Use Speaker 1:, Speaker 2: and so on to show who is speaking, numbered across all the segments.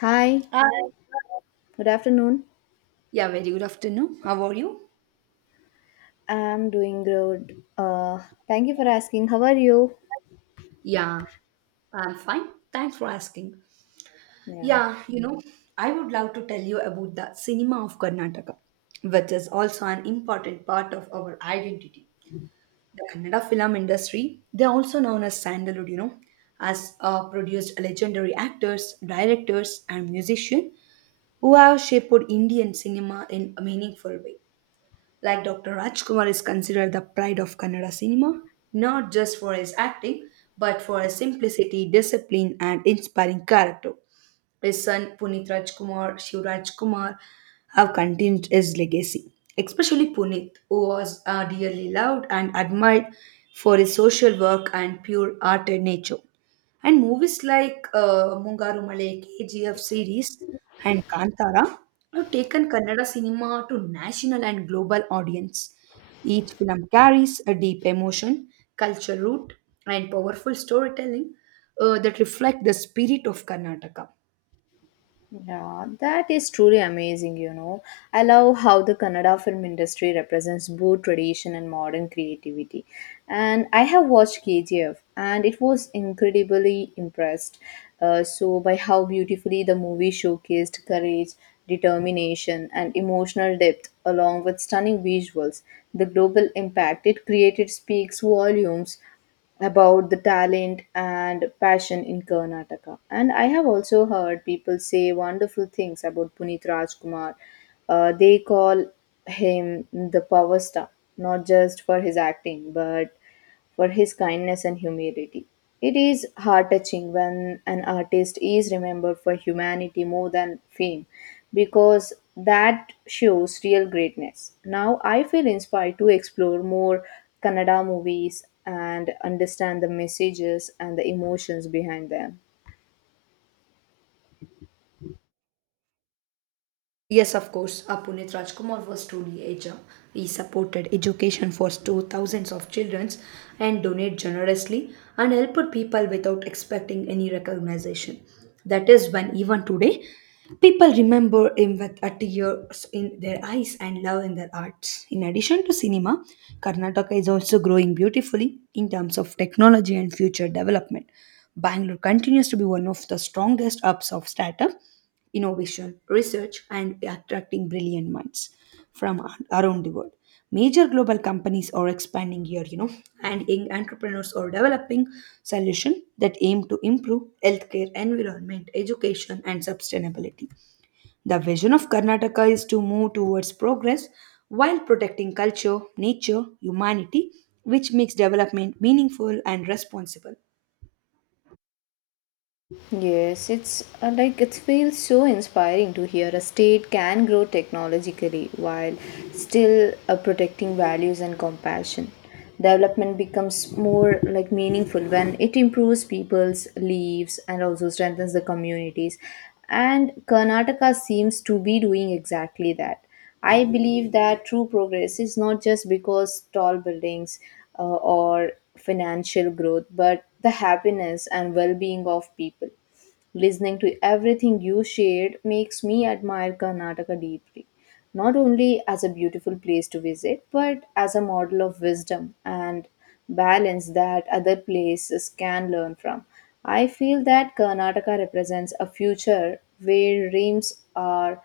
Speaker 1: Hi,
Speaker 2: Hi.
Speaker 1: good afternoon.
Speaker 2: Yeah, very good afternoon. How are you?
Speaker 1: I'm doing good. Thank you for asking. How are you?
Speaker 2: Yeah, I'm fine. Thanks for asking.
Speaker 1: Yeah.
Speaker 2: Yeah, I would love to tell you about the cinema of Karnataka, which is also an important part of our identity. The Kannada film industry, they're also known as Sandalwood, has produced legendary actors, directors, and musicians who have shaped Indian cinema in a meaningful way. Like Dr. Rajkumar is considered the pride of Kannada cinema, not just for his acting, but for his simplicity, discipline, and inspiring character. His son Puneet Rajkumar, Shivraj Kumar, have continued his legacy, especially Puneet, who was dearly loved and admired for his social work and pure hearted nature. And movies like Mungaru Male, KGF series, and Kantara have taken Kannada cinema to national and global audience. Each film carries a deep emotion, culture root, and powerful storytelling that reflect the spirit of Karnataka.
Speaker 1: Yeah, that is truly amazing, you know. I love how the Kannada film industry represents both tradition and modern creativity. And I have watched KGF and it was incredibly impressed. By how beautifully the movie showcased courage, determination, and emotional depth, along with stunning visuals, the global impact it created speaks volumes about the talent and passion in Karnataka. And I have also heard people say wonderful things about Puneet Rajkumar. They call him the power star, not just for his acting, but for his kindness and humility. It is heart touching when an artist is remembered for humanity more than fame because that shows real greatness. Now I feel inspired to explore more Kannada movies and understand the messages and the emotions behind them.
Speaker 2: Yes, of course. Puneet Rajkumar was truly a gem. He supported education for two thousands of children and donated generously and helped people without expecting any recognition. That is when even today, people remember him with a tears in their eyes and love in their hearts. In addition to cinema, Karnataka is also growing beautifully in terms of technology and future development. Bangalore continues to be one of the strongest hubs of startup innovation, research, and attracting brilliant minds from around the world. Major global companies are expanding here, and young entrepreneurs are developing solutions that aim to improve healthcare, environment, education, and sustainability. The vision of Karnataka is to move towards progress while protecting culture, nature, humanity, which makes development meaningful and responsible.
Speaker 1: Yes, it's like it feels so inspiring to hear a state can grow technologically while still protecting values and compassion. Development becomes more like meaningful when it improves people's lives and also strengthens the communities. And Karnataka seems to be doing exactly that. I believe that true progress is not just because tall buildings or financial growth, but the happiness and well being of people. Listening to everything you shared makes me admire Karnataka deeply, not only as a beautiful place to visit, but as a model of wisdom and balance that other places can learn from. I feel that Karnataka represents a future where dreams are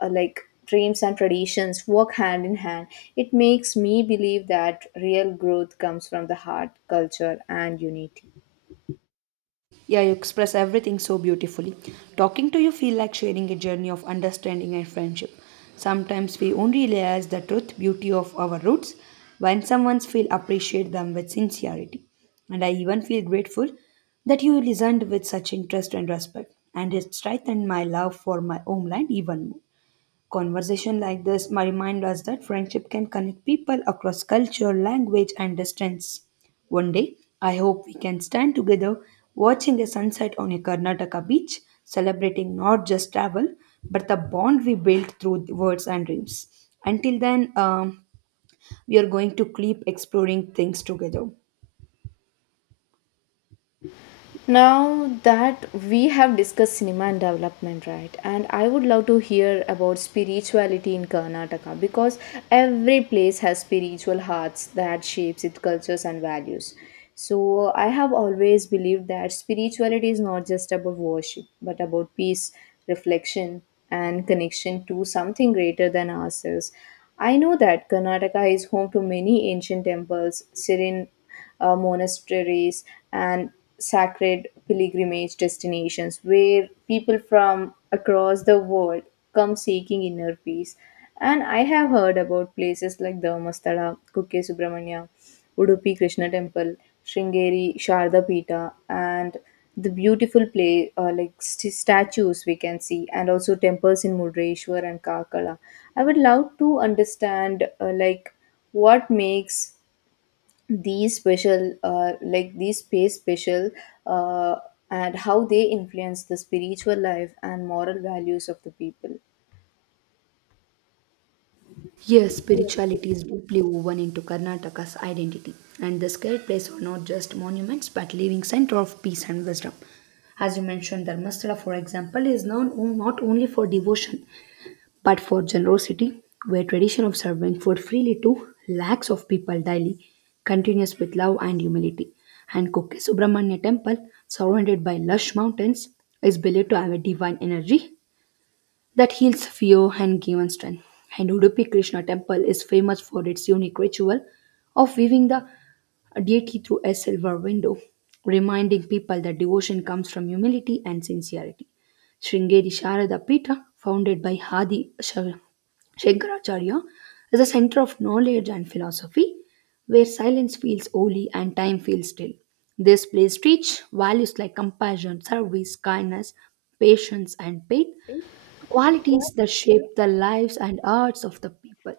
Speaker 1: uh, like dreams and traditions work hand in hand. It makes me believe that real growth comes from the heart, culture, and unity.
Speaker 2: Yeah, you express everything so beautifully. Talking to you feel like sharing a journey of understanding and friendship. Sometimes we only realize the truth, beauty of our roots when someone feel appreciate them with sincerity. And I even feel grateful that you listened with such interest and respect, and it strengthened my love for my homeland even more. Conversation like this might remind us that friendship can connect people across culture, language, and distance. One day, I hope we can stand together watching a sunset on a Karnataka beach, celebrating not just travel, but the bond we built through words and dreams. Until then, we are going to keep exploring things together.
Speaker 1: Now that we have discussed cinema and development, right? And I would love to hear about spirituality in Karnataka because every place has spiritual hearts that shapes its cultures and values. So I have always believed that spirituality is not just about worship, but about peace, reflection, and connection to something greater than ourselves. I know that Karnataka is home to many ancient temples, serene monasteries, and sacred pilgrimage destinations where people from across the world come seeking inner peace. And I have heard about places like Dharmasthala, Kukke Subramanya, Udupi Krishna Temple, Shringeri, Sharda Peeta, and the beautiful play like statues we can see, and also temples in Mudreshwar and Kakala. I would love to understand what makes these special these space special, uh, and how they influence the spiritual life and moral values of the people.
Speaker 2: Yes, spirituality is deeply woven into Karnataka's identity, and the sacred places are not just monuments but living center of peace and wisdom. As you mentioned, Dharmasthala, for example, is known not only for devotion but for generosity, where tradition of serving food freely to lakhs of people daily continues with love and humility. And Kukke Subramanya Temple, surrounded by lush mountains, is believed to have a divine energy that heals fear and gives strength. And Udupi Krishna temple is famous for its unique ritual of weaving the deity through a silver window, reminding people that devotion comes from humility and sincerity. Sringeri Sharada Pita, founded by Hadi Shankaracharya, is a center of knowledge and philosophy where silence feels holy and time feels still. This place teaches values like compassion, service, kindness, patience, and faith, qualities that shape the lives and arts of the people.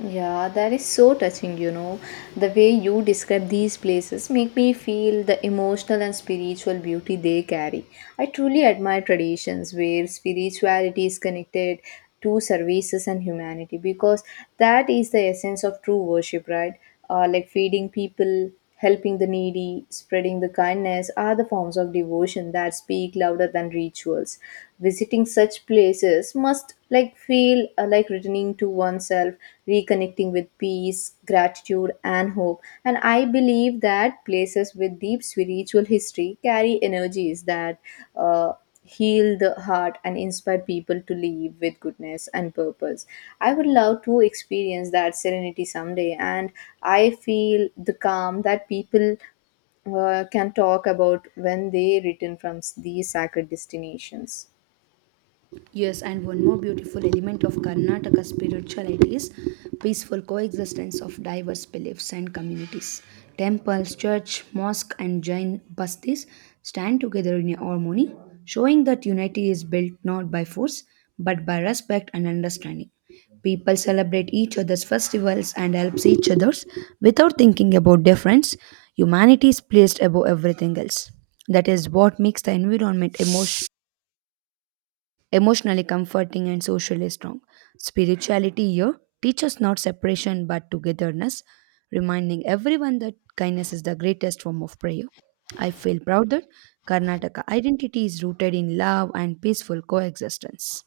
Speaker 1: Yeah, that is so touching, you know. The way you describe these places make me feel the emotional and spiritual beauty they carry. I truly admire traditions where spirituality is connected to services and humanity because that is the essence of true worship, right? Like feeding people, helping the needy, spreading the kindness are the forms of devotion that speak louder than rituals. Visiting such places must like feel like returning to oneself, reconnecting with peace, gratitude and hope. And I believe that places with deep spiritual history carry energies that uh, heal the heart and inspire people to live with goodness and purpose. I would love to experience that serenity someday, and I feel the calm that people can talk about when they return from these sacred destinations.
Speaker 2: Yes, and one more beautiful element of Karnataka spirituality is peaceful coexistence of diverse beliefs and communities. Temples, church, mosque, and Jain bastis stand together in harmony, showing that unity is built not by force but by respect and understanding. People celebrate each other's festivals and helps each other's without thinking about difference. Humanity is placed above everything else. That is what makes the environment emotionally comforting and socially strong. Spirituality here teaches not separation but togetherness, reminding everyone that kindness is the greatest form of prayer. I feel proud that Karnataka identity is rooted in love and peaceful coexistence.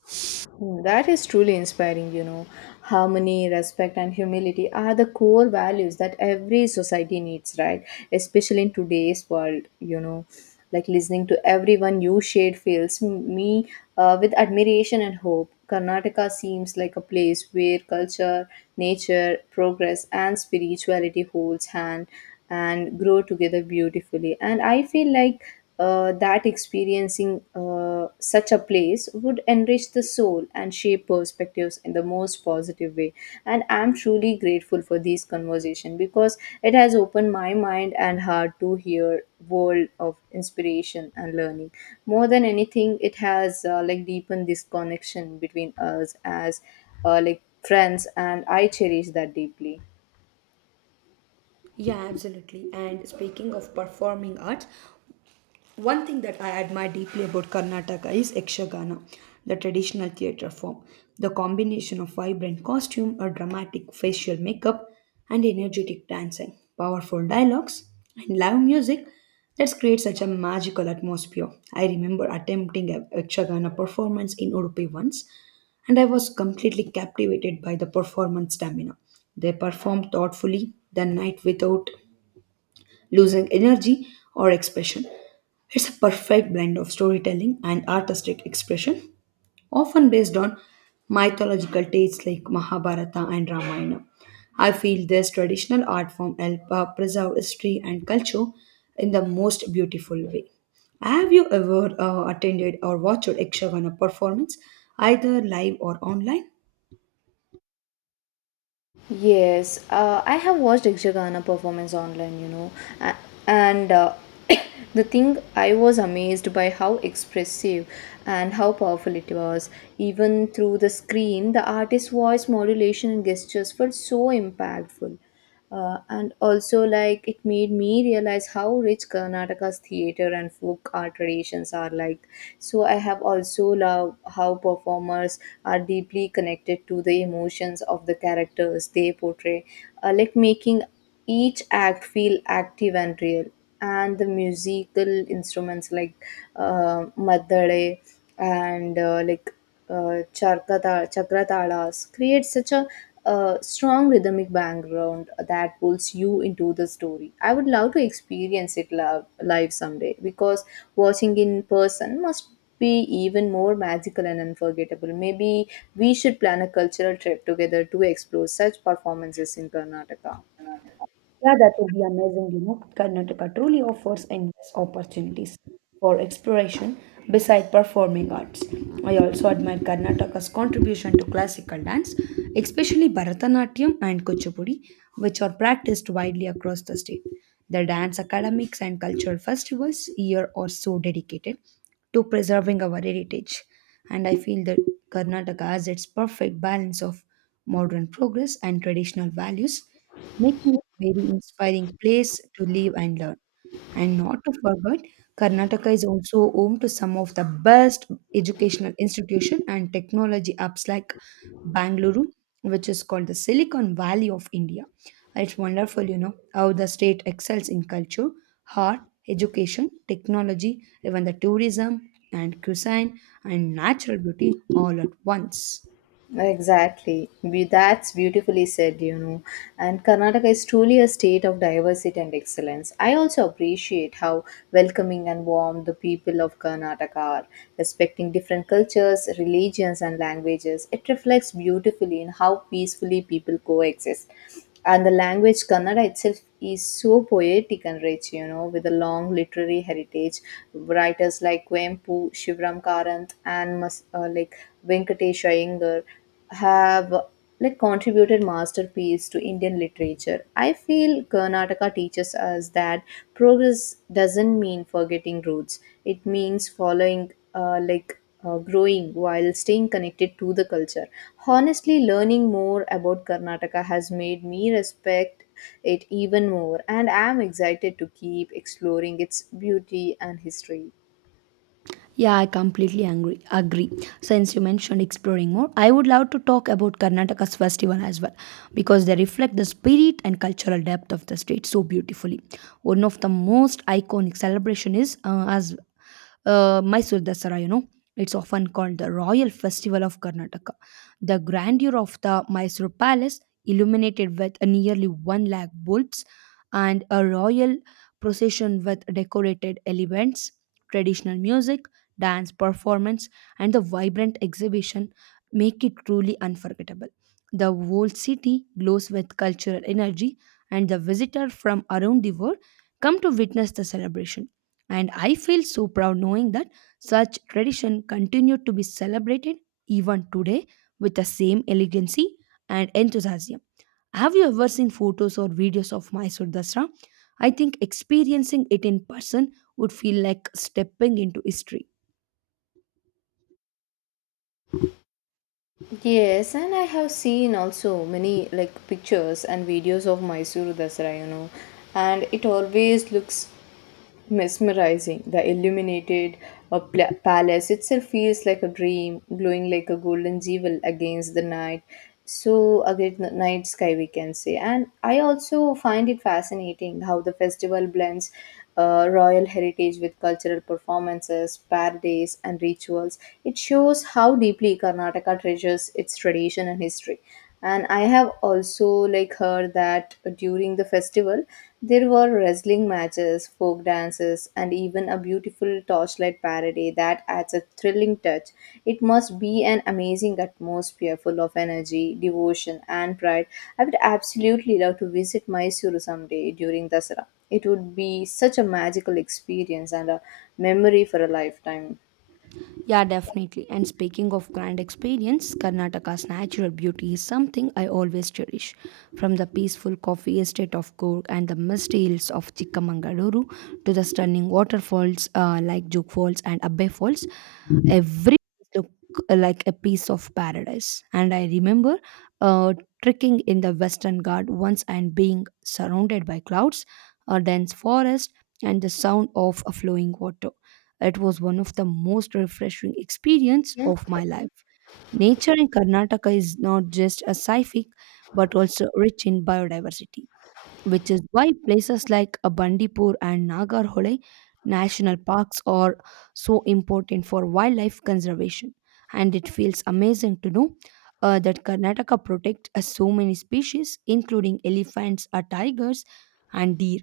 Speaker 1: Hmm. That is truly inspiring, you know. Harmony, respect, and humility are the core values that every society needs, right? Especially in today's world, you know. Like listening to everyone you shade fills me with admiration and hope. Karnataka seems like a place where culture, nature, progress, and spirituality holds hand and grow together beautifully. And I feel like that experiencing such a place would enrich the soul and shape perspectives in the most positive way, and I'm truly grateful for these conversation because it has opened my mind and heart to hear world of inspiration and learning. More than anything, it has deepened this connection between us as friends, and I cherish that deeply.
Speaker 2: Yeah, absolutely. And speaking of performing arts, one thing that I admire deeply about Karnataka is Ekshagana, the traditional theatre form. The combination of vibrant costume, a dramatic facial makeup, and energetic dancing, powerful dialogues, and live music that creates such a magical atmosphere. I remember attempting a Ekshagana performance in Udupi once, and I was completely captivated by the performance stamina. They perform thoughtfully the night without losing energy or expression. It's a perfect blend of storytelling and artistic expression, often based on mythological tales like Mahabharata and Ramayana. I feel this traditional art form helps preserve history and culture in the most beautiful way. Have you ever attended or watched a Ekshagana performance, either live or online?
Speaker 1: Yes, I have watched Ikshagana performance online, you know, a- and the thing I was amazed by how expressive and how powerful it was. Even through the screen, the artist's voice modulation and gestures felt so impactful. And also, like, it made me realize how rich Karnataka's theatre and folk art traditions are like. So I have also loved how performers are deeply connected to the emotions of the characters they portray, making each act feel active and real. And the musical instruments like madale and chakratalas create such a strong rhythmic background that pulls you into the story. I would love to experience it live someday because watching in person must be even more magical and unforgettable. Maybe we should plan a cultural trip together to explore such performances in Karnataka.
Speaker 2: Yeah, that would be amazing. Karnataka truly offers endless opportunities for exploration beside performing arts. I also admire Karnataka's contribution to classical dance, especially Bharatanatyam and Kuchipudi, which are practiced widely across the state. The dance academics and cultural festivals here are so dedicated to preserving our heritage. And I feel that Karnataka has its perfect balance of modern progress and traditional values making it a very inspiring place to live and learn. And not to forget, Karnataka is also home to some of the best educational institution and technology apps like Bangalore, which is called the Silicon Valley of India. It's wonderful, how the state excels in culture, art, education, technology, even the tourism and cuisine and natural beauty all at once.
Speaker 1: Exactly. That's beautifully said, you know. And Karnataka is truly a state of diversity and excellence. I also appreciate how welcoming and warm the people of Karnataka are, respecting different cultures, religions, and languages. It reflects beautifully in how peacefully people coexist. And the language Kannada itself is so poetic and rich, you know, with a long literary heritage. Writers like Kwempu, Shivram Karant, and Venkatesh Iyengar have contributed masterpiece to Indian literature. I feel Karnataka teaches us that progress doesn't mean forgetting roots. It means following growing while staying connected to the culture. Honestly, learning more about Karnataka has made me respect it even more, and I am excited to keep exploring its beauty and history.
Speaker 2: Yeah, I completely angry, agree. Since you mentioned exploring more, I would love to talk about Karnataka's festival as well because they reflect the spirit and cultural depth of the state so beautifully. One of the most iconic celebration is as Mysore Dasara. It's often called the Royal Festival of Karnataka. The grandeur of the Mysore Palace, illuminated with nearly 1 lakh bulbs, and a royal procession with decorated elements, traditional music, dance performance and the vibrant exhibition make it truly unforgettable. The whole city glows with cultural energy, and the visitors from around the world come to witness the celebration, and I feel so proud knowing that such tradition continue to be celebrated even today with the same elegancy and enthusiasm. Have you ever seen photos or videos of Mysore Dasra? I think experiencing it in person would feel like stepping into history.
Speaker 1: Yes, and I have seen also many like pictures and videos of Mysuru Dasara, you know, and it always looks mesmerizing. The illuminated palace itself feels like a dream, glowing like a golden jewel against the night. So, against the night sky, we can say. And I also find it fascinating how the festival blends royal heritage with cultural performances, parades, and rituals. It shows how deeply Karnataka treasures its tradition and history. And I have also like heard that during the festival there were wrestling matches, folk dances, and even a beautiful torchlight parade that adds a thrilling touch. It must be an amazing atmosphere full of energy, devotion, and pride. I would absolutely love to visit Mysuru someday during Dasara. It would be such a magical experience and a memory for a lifetime.
Speaker 2: Yeah, definitely. And speaking of grand experience, Karnataka's natural beauty is something I always cherish. From the peaceful coffee estate of Coorg and the misty hills of Chikkamangaluru to the stunning waterfalls like Juk Falls and Abbe Falls, every look like a piece of paradise. And I remember uh, trekking in the Western Ghat once and being surrounded by clouds, a dense forest, and the sound of a flowing water. It was one of the most refreshing experience
Speaker 1: Yeah.
Speaker 2: of my life. Nature in Karnataka is not just a scenic, but also rich in biodiversity, which is why places like Bandipur and Nagarhole national parks are so important for wildlife conservation. And it feels amazing to know that Karnataka protects so many species, including elephants, tigers, and deer.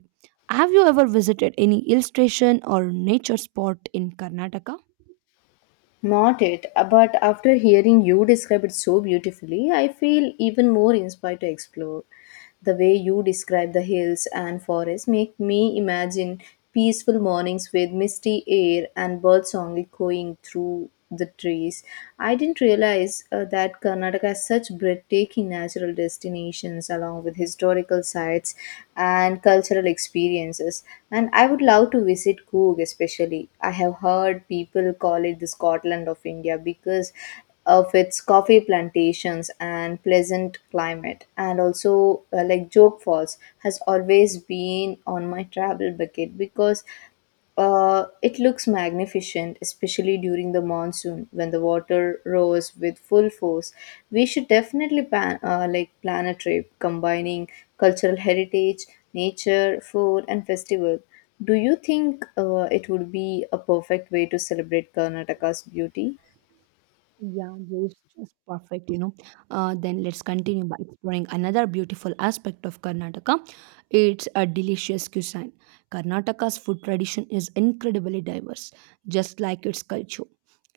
Speaker 2: Have you ever visited any hill station or nature spot in Karnataka?
Speaker 1: Not it, but after hearing you describe it so beautifully, I feel even more inspired to explore. The way you describe the hills and forests make me imagine peaceful mornings with misty air and birdsong echoing through the trees. I didn't realize that Karnataka has such breathtaking natural destinations along with historical sites and cultural experiences. And I would love to visit Coorg, especially. I have heard people call it the Scotland of India because of its coffee plantations and pleasant climate, and also like joke falls has always been on my travel bucket because it looks magnificent, especially during the monsoon when the water roars with full force. We should definitely plan, plan a trip combining cultural heritage, nature, food, and festival. Do you think it would be a perfect way to celebrate Karnataka's beauty?
Speaker 2: Yeah, it's just perfect. Then let's continue by exploring another beautiful aspect of Karnataka. It's a delicious cuisine. Karnataka's food tradition is incredibly diverse, just like its culture.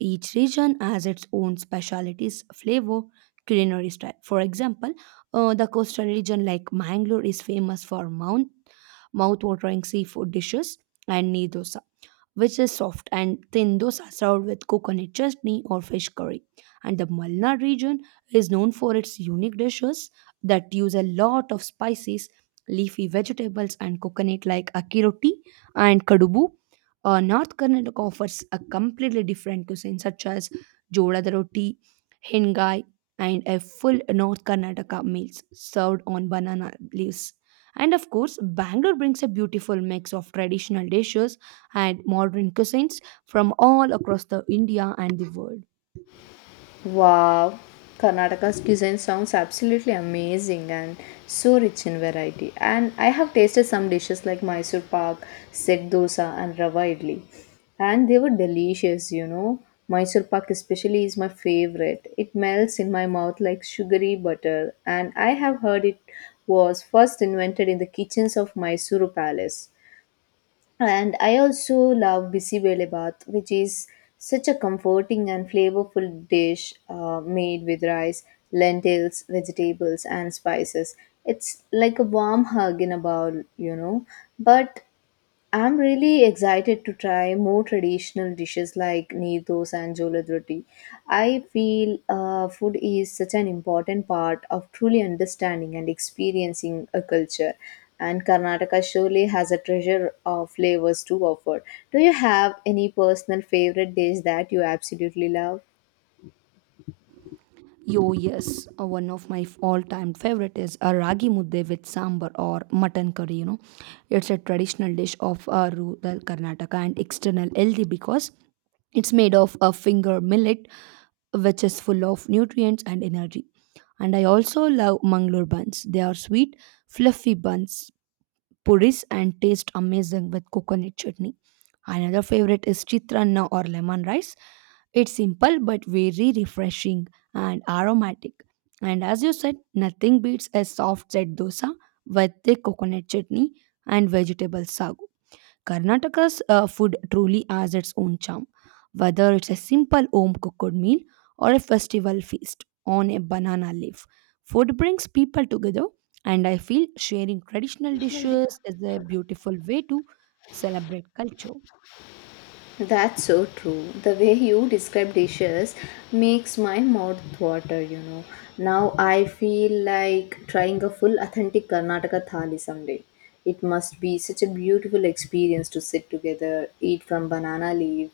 Speaker 2: Each region has its own specialties, flavor, culinary style. For example, the coastal region like Mangalore is famous for mouth-watering seafood dishes and needosa which is soft and thin dosa served with coconut chutney or fish curry. And the Malnad region is known for its unique dishes that use a lot of spices, leafy vegetables, and coconut like akki and kadubu. North Karnataka offers a completely different cuisine such as jodhada roti, hingai, and a full North Karnataka meals served on banana leaves. And of course, Bangalore brings a beautiful mix of traditional dishes and modern cuisines from all across the India and the world.
Speaker 1: Wow, Karnataka's cuisine sounds absolutely amazing and so rich in variety. And I have tasted some dishes like Mysore pak, set dosa, and rava idli, and they were delicious. You know, Mysore pak especially is my favorite. It melts in my mouth like sugary butter, and I have heard it was first invented in the kitchens of Mysuru Palace. And I also love bisi vele bath, which is such a comforting and flavorful dish made with rice, lentils, vegetables, and spices. It's like a warm hug in a bowl, you know. But I'm really excited to try more traditional dishes like needos and jolad roti. I feel food is such an important part of truly understanding and experiencing a culture, and Karnataka surely has a treasure of flavors to offer. Do you have any personal favorite dish that you absolutely love?
Speaker 2: Yes, one of my all-time favorite is a ragi mudde with sambar or mutton curry. It's a traditional dish of rural Karnataka and external healthy because it's made of a finger millet, which is full of nutrients and energy. And I also love Mangalore buns. They are sweet, fluffy buns puris and taste amazing with coconut chutney. Another favorite is chitranna or lemon rice. It's simple but very refreshing and aromatic. And as you said, nothing beats a soft set dosa with the coconut chutney and vegetable sagu. Karnataka's food truly has its own charm, whether it's a simple home cooked meal or a festival feast on a banana leaf. Food brings people together, and I feel sharing traditional dishes is a beautiful way to celebrate culture.
Speaker 1: That's so true. The way you describe dishes makes my mouth water, you know. Now I feel like trying a full authentic Karnataka thali someday. It must be such a beautiful experience to sit together, eat from banana leaf,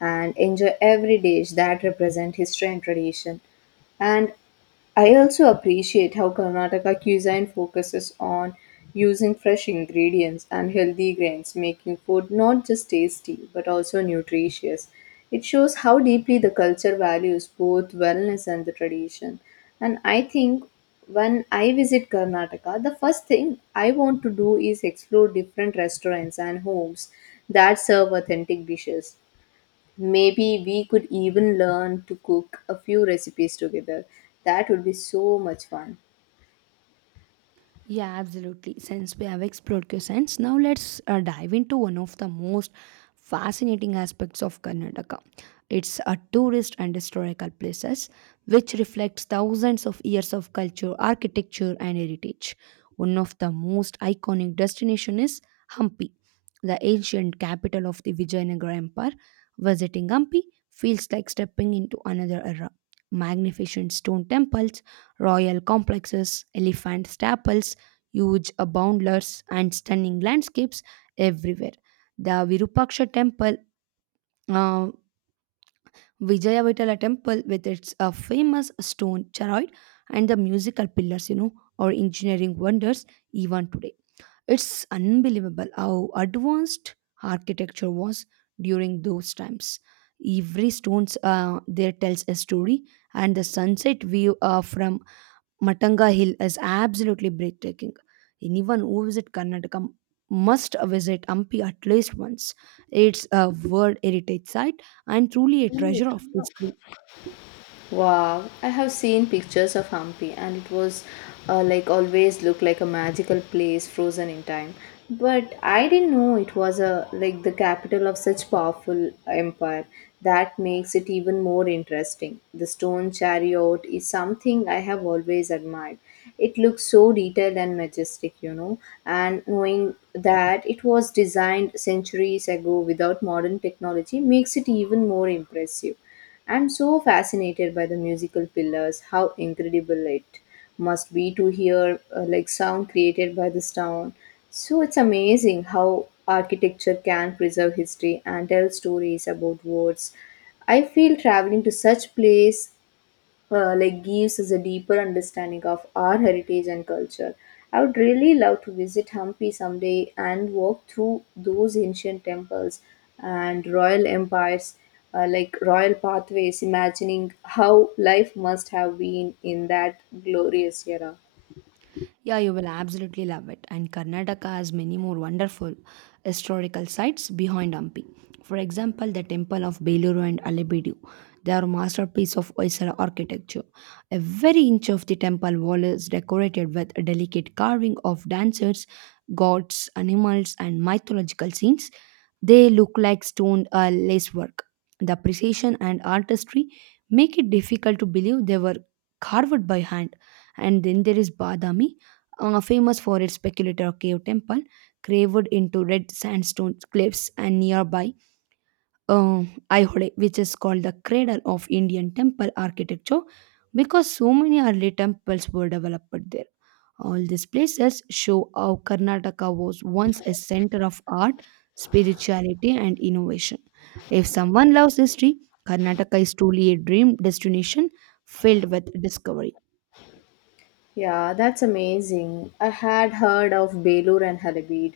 Speaker 1: and enjoy every dish that represent history and tradition. And I also appreciate how Karnataka cuisine focuses on using fresh ingredients and healthy grains, making food not just tasty but also nutritious. It shows how deeply the culture values both wellness and the tradition. And I think when I visit Karnataka, the first thing I want to do is explore different restaurants and homes that serve authentic dishes. Maybe we could even learn to cook a few recipes together. That would be so much fun.
Speaker 2: Yeah, absolutely. Since we have explored questions, now let's dive into one of the most fascinating aspects of Karnataka. It's a tourist and historical places which reflects thousands of years of culture, architecture and heritage. One of the most iconic destination is Hampi, the ancient capital of the Vijayanagara Empire. Visiting Hampi feels like stepping into another era. Magnificent stone temples, royal complexes, elephant staples, huge boundless and stunning landscapes everywhere. The Virupaksha temple, uh, Vijayavatala temple with its famous stone chariot and the musical pillars, are engineering wonders even today. It's unbelievable how advanced architecture was during those times. Every stones there tells a story, and the sunset view from Matanga Hill is absolutely breathtaking. Anyone who visits Karnataka must visit Hampi at least once. It's a World Heritage Site and truly a treasure of history.
Speaker 1: Wow, I have seen pictures of Hampi and it was always looked like a magical place frozen in time. But I didn't know it was a like the capital of such powerful empire. That makes it even more interesting. The stone chariot is something I have always admired. It looks so detailed and majestic, you know, and knowing that it was designed centuries ago without modern technology makes it even more impressive. I'm so fascinated by the musical pillars, how incredible it must be to hear sound created by the stone. So it's amazing how architecture can preserve history and tell stories about words. I feel traveling to such place gives us a deeper understanding of our heritage and culture. I would really love to visit Hampi someday and walk through those ancient temples and royal empires, royal pathways, imagining how life must have been in that glorious era.
Speaker 2: Yeah, you will absolutely love it. And Karnataka has many more wonderful historical sites behind Hampi. For example, the temple of Beluru and Alebedu. They are masterpiece of Hoysala architecture. Every inch of the temple wall is decorated with a delicate carving of dancers, gods, animals, and mythological scenes they look like stone lacework. The precision and artistry make it difficult to believe they were carved by hand. And then there is Badami, famous for its speculator cave temple, carved into red sandstone cliffs and nearby uh, Aihole, which is called the cradle of Indian temple architecture because so many early temples were developed there. All these places show how Karnataka was once a center of art, spirituality, and innovation. If someone loves history, Karnataka is truly a dream destination filled with discovery.
Speaker 1: Yeah, that's amazing. I had heard of Belur and Halabid,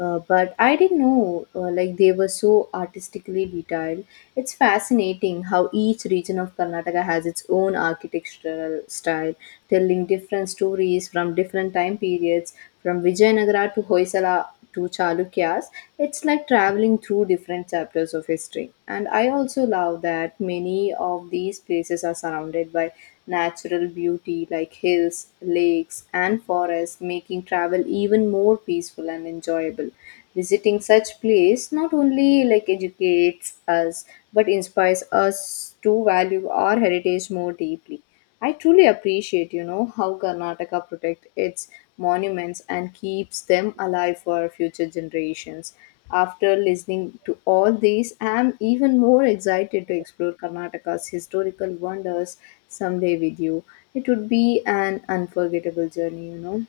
Speaker 1: but I didn't know they were so artistically detailed. It's fascinating how each region of Karnataka has its own architectural style, telling different stories from different time periods, from Vijayanagara to Hoysala to Chalukyas. It's like traveling through different chapters of history. And I also love that many of these places are surrounded by natural beauty like hills, lakes, and forests, making travel even more peaceful and enjoyable. Visiting such place not only like educates us but inspires us to value our heritage more deeply. I truly appreciate, you know, how Karnataka protects its monuments and keeps them alive for future generations. After listening to all these, I am even more excited to explore Karnataka's historical wonders someday with you. It would be an unforgettable journey.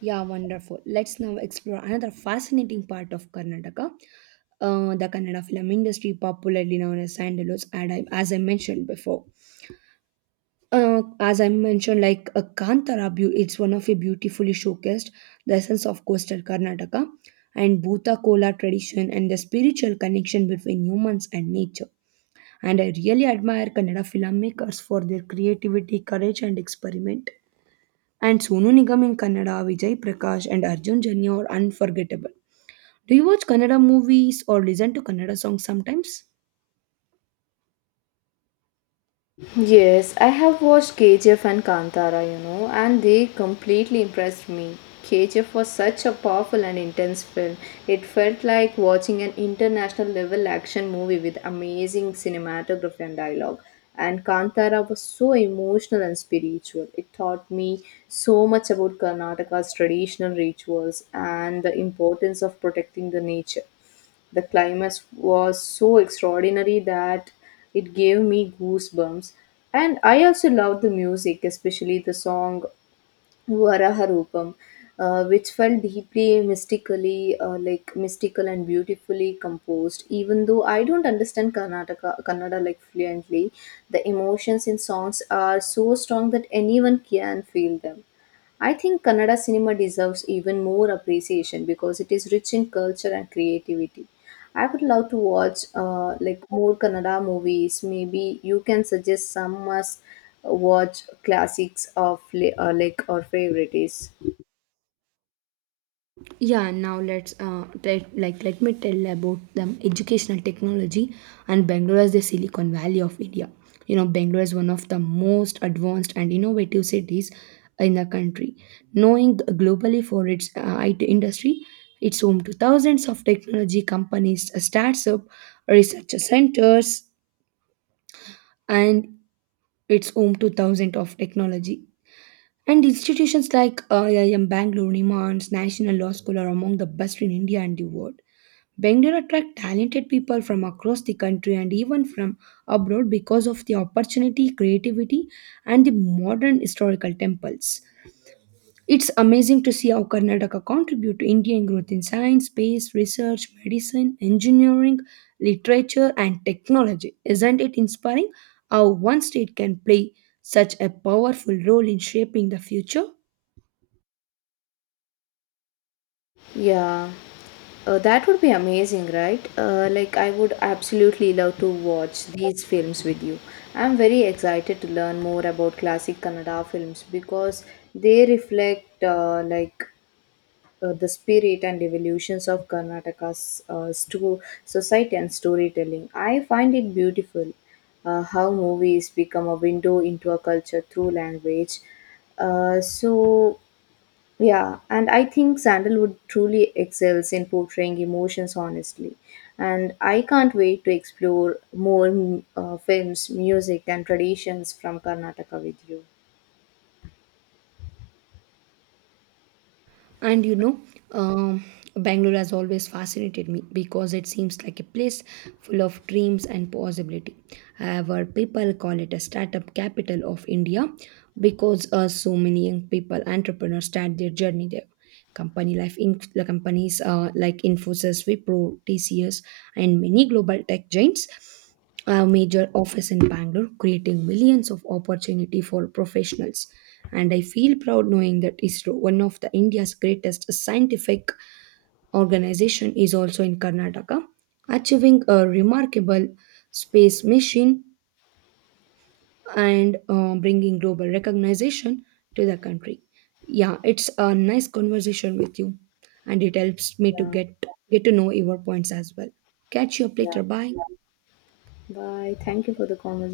Speaker 2: Yeah, wonderful. Let's now explore another fascinating part of Karnataka. The Kannada film industry, popularly known as Sandalos, and I, as I mentioned before. As I mentioned, like a Kantara, it's one of a beautifully showcased the essence of coastal Karnataka and Bhuta Kola tradition and the spiritual connection between humans and nature. And I really admire Kannada filmmakers for their creativity, courage, and experiment. And Sonu Nigam in Kannada, Vijay Prakash, and Arjun Janya are unforgettable. Do you watch Kannada movies or listen to Kannada songs sometimes?
Speaker 1: Yes, I have watched KGF and Kantara, you know, and they completely impressed me. KGF was such a powerful and intense film. It felt like watching an international level action movie with amazing cinematography and dialogue. And Kantara was so emotional and spiritual. It taught me so much about Karnataka's traditional rituals and the importance of protecting the nature. The climax was so extraordinary that it gave me goosebumps. And I also loved the music, especially the song Varaharupam, which felt deeply mystical and beautifully composed. Even though I don't understand Kannada like fluently, the emotions in songs are so strong that anyone can feel them. I think Kannada cinema deserves even more appreciation because it is rich in culture and creativity. I would love to watch more Kannada movies. Maybe you can suggest some must watch classics of or favorites.
Speaker 2: Yeah, now let's try, like let me tell about the educational technology and Bangalore is the Silicon Valley of India. You know, Bangalore is one of the most advanced and innovative cities in the country. Knowing globally for its IT industry, it's home to thousands of technology companies, startups, research centers, and it's home to thousands of technology. And institutions like IIM Bangalore, NIMANS, National Law School are among the best in India and the world. Bangalore attracts talented people from across the country and even from abroad because of the opportunity, creativity, and the modern historical temples. It's amazing to see how Karnataka contribute to Indian growth in science, space, research, medicine, engineering, literature, and technology. Isn't it inspiring how one state can play such a powerful role in shaping the future?
Speaker 1: Yeah, that would be amazing, right? I would absolutely love to watch these films with you. I'm very excited to learn more about classic Kannada films because they reflect the spirit and evolutions of Karnataka's society and storytelling. I find it beautiful how movies become a window into a culture through language. Uh, so, yeah, and I think Sandalwood truly excels in portraying emotions honestly. And I can't wait to explore more films, music, and traditions from Karnataka with you.
Speaker 2: And you know, um, Bangalore has always fascinated me because it seems like a place full of dreams and possibility. However, people call it a startup capital of India because so many young people, entrepreneurs, start their journey there. Company life, in the companies like Infosys, Wipro, TCS, and many global tech giants a major office in Bangalore, creating millions of opportunity for professionals and I feel proud knowing that ISRO, one of the India's greatest scientific organization, is also in Karnataka, achieving a remarkable space mission and bringing global recognition to the country. Yeah, it's a nice conversation with you, and it helps me to
Speaker 1: Yeah,
Speaker 2: get to know your points as well. Catch you up
Speaker 1: yeah.
Speaker 2: later. Bye.
Speaker 1: Bye. Thank you for the conversation.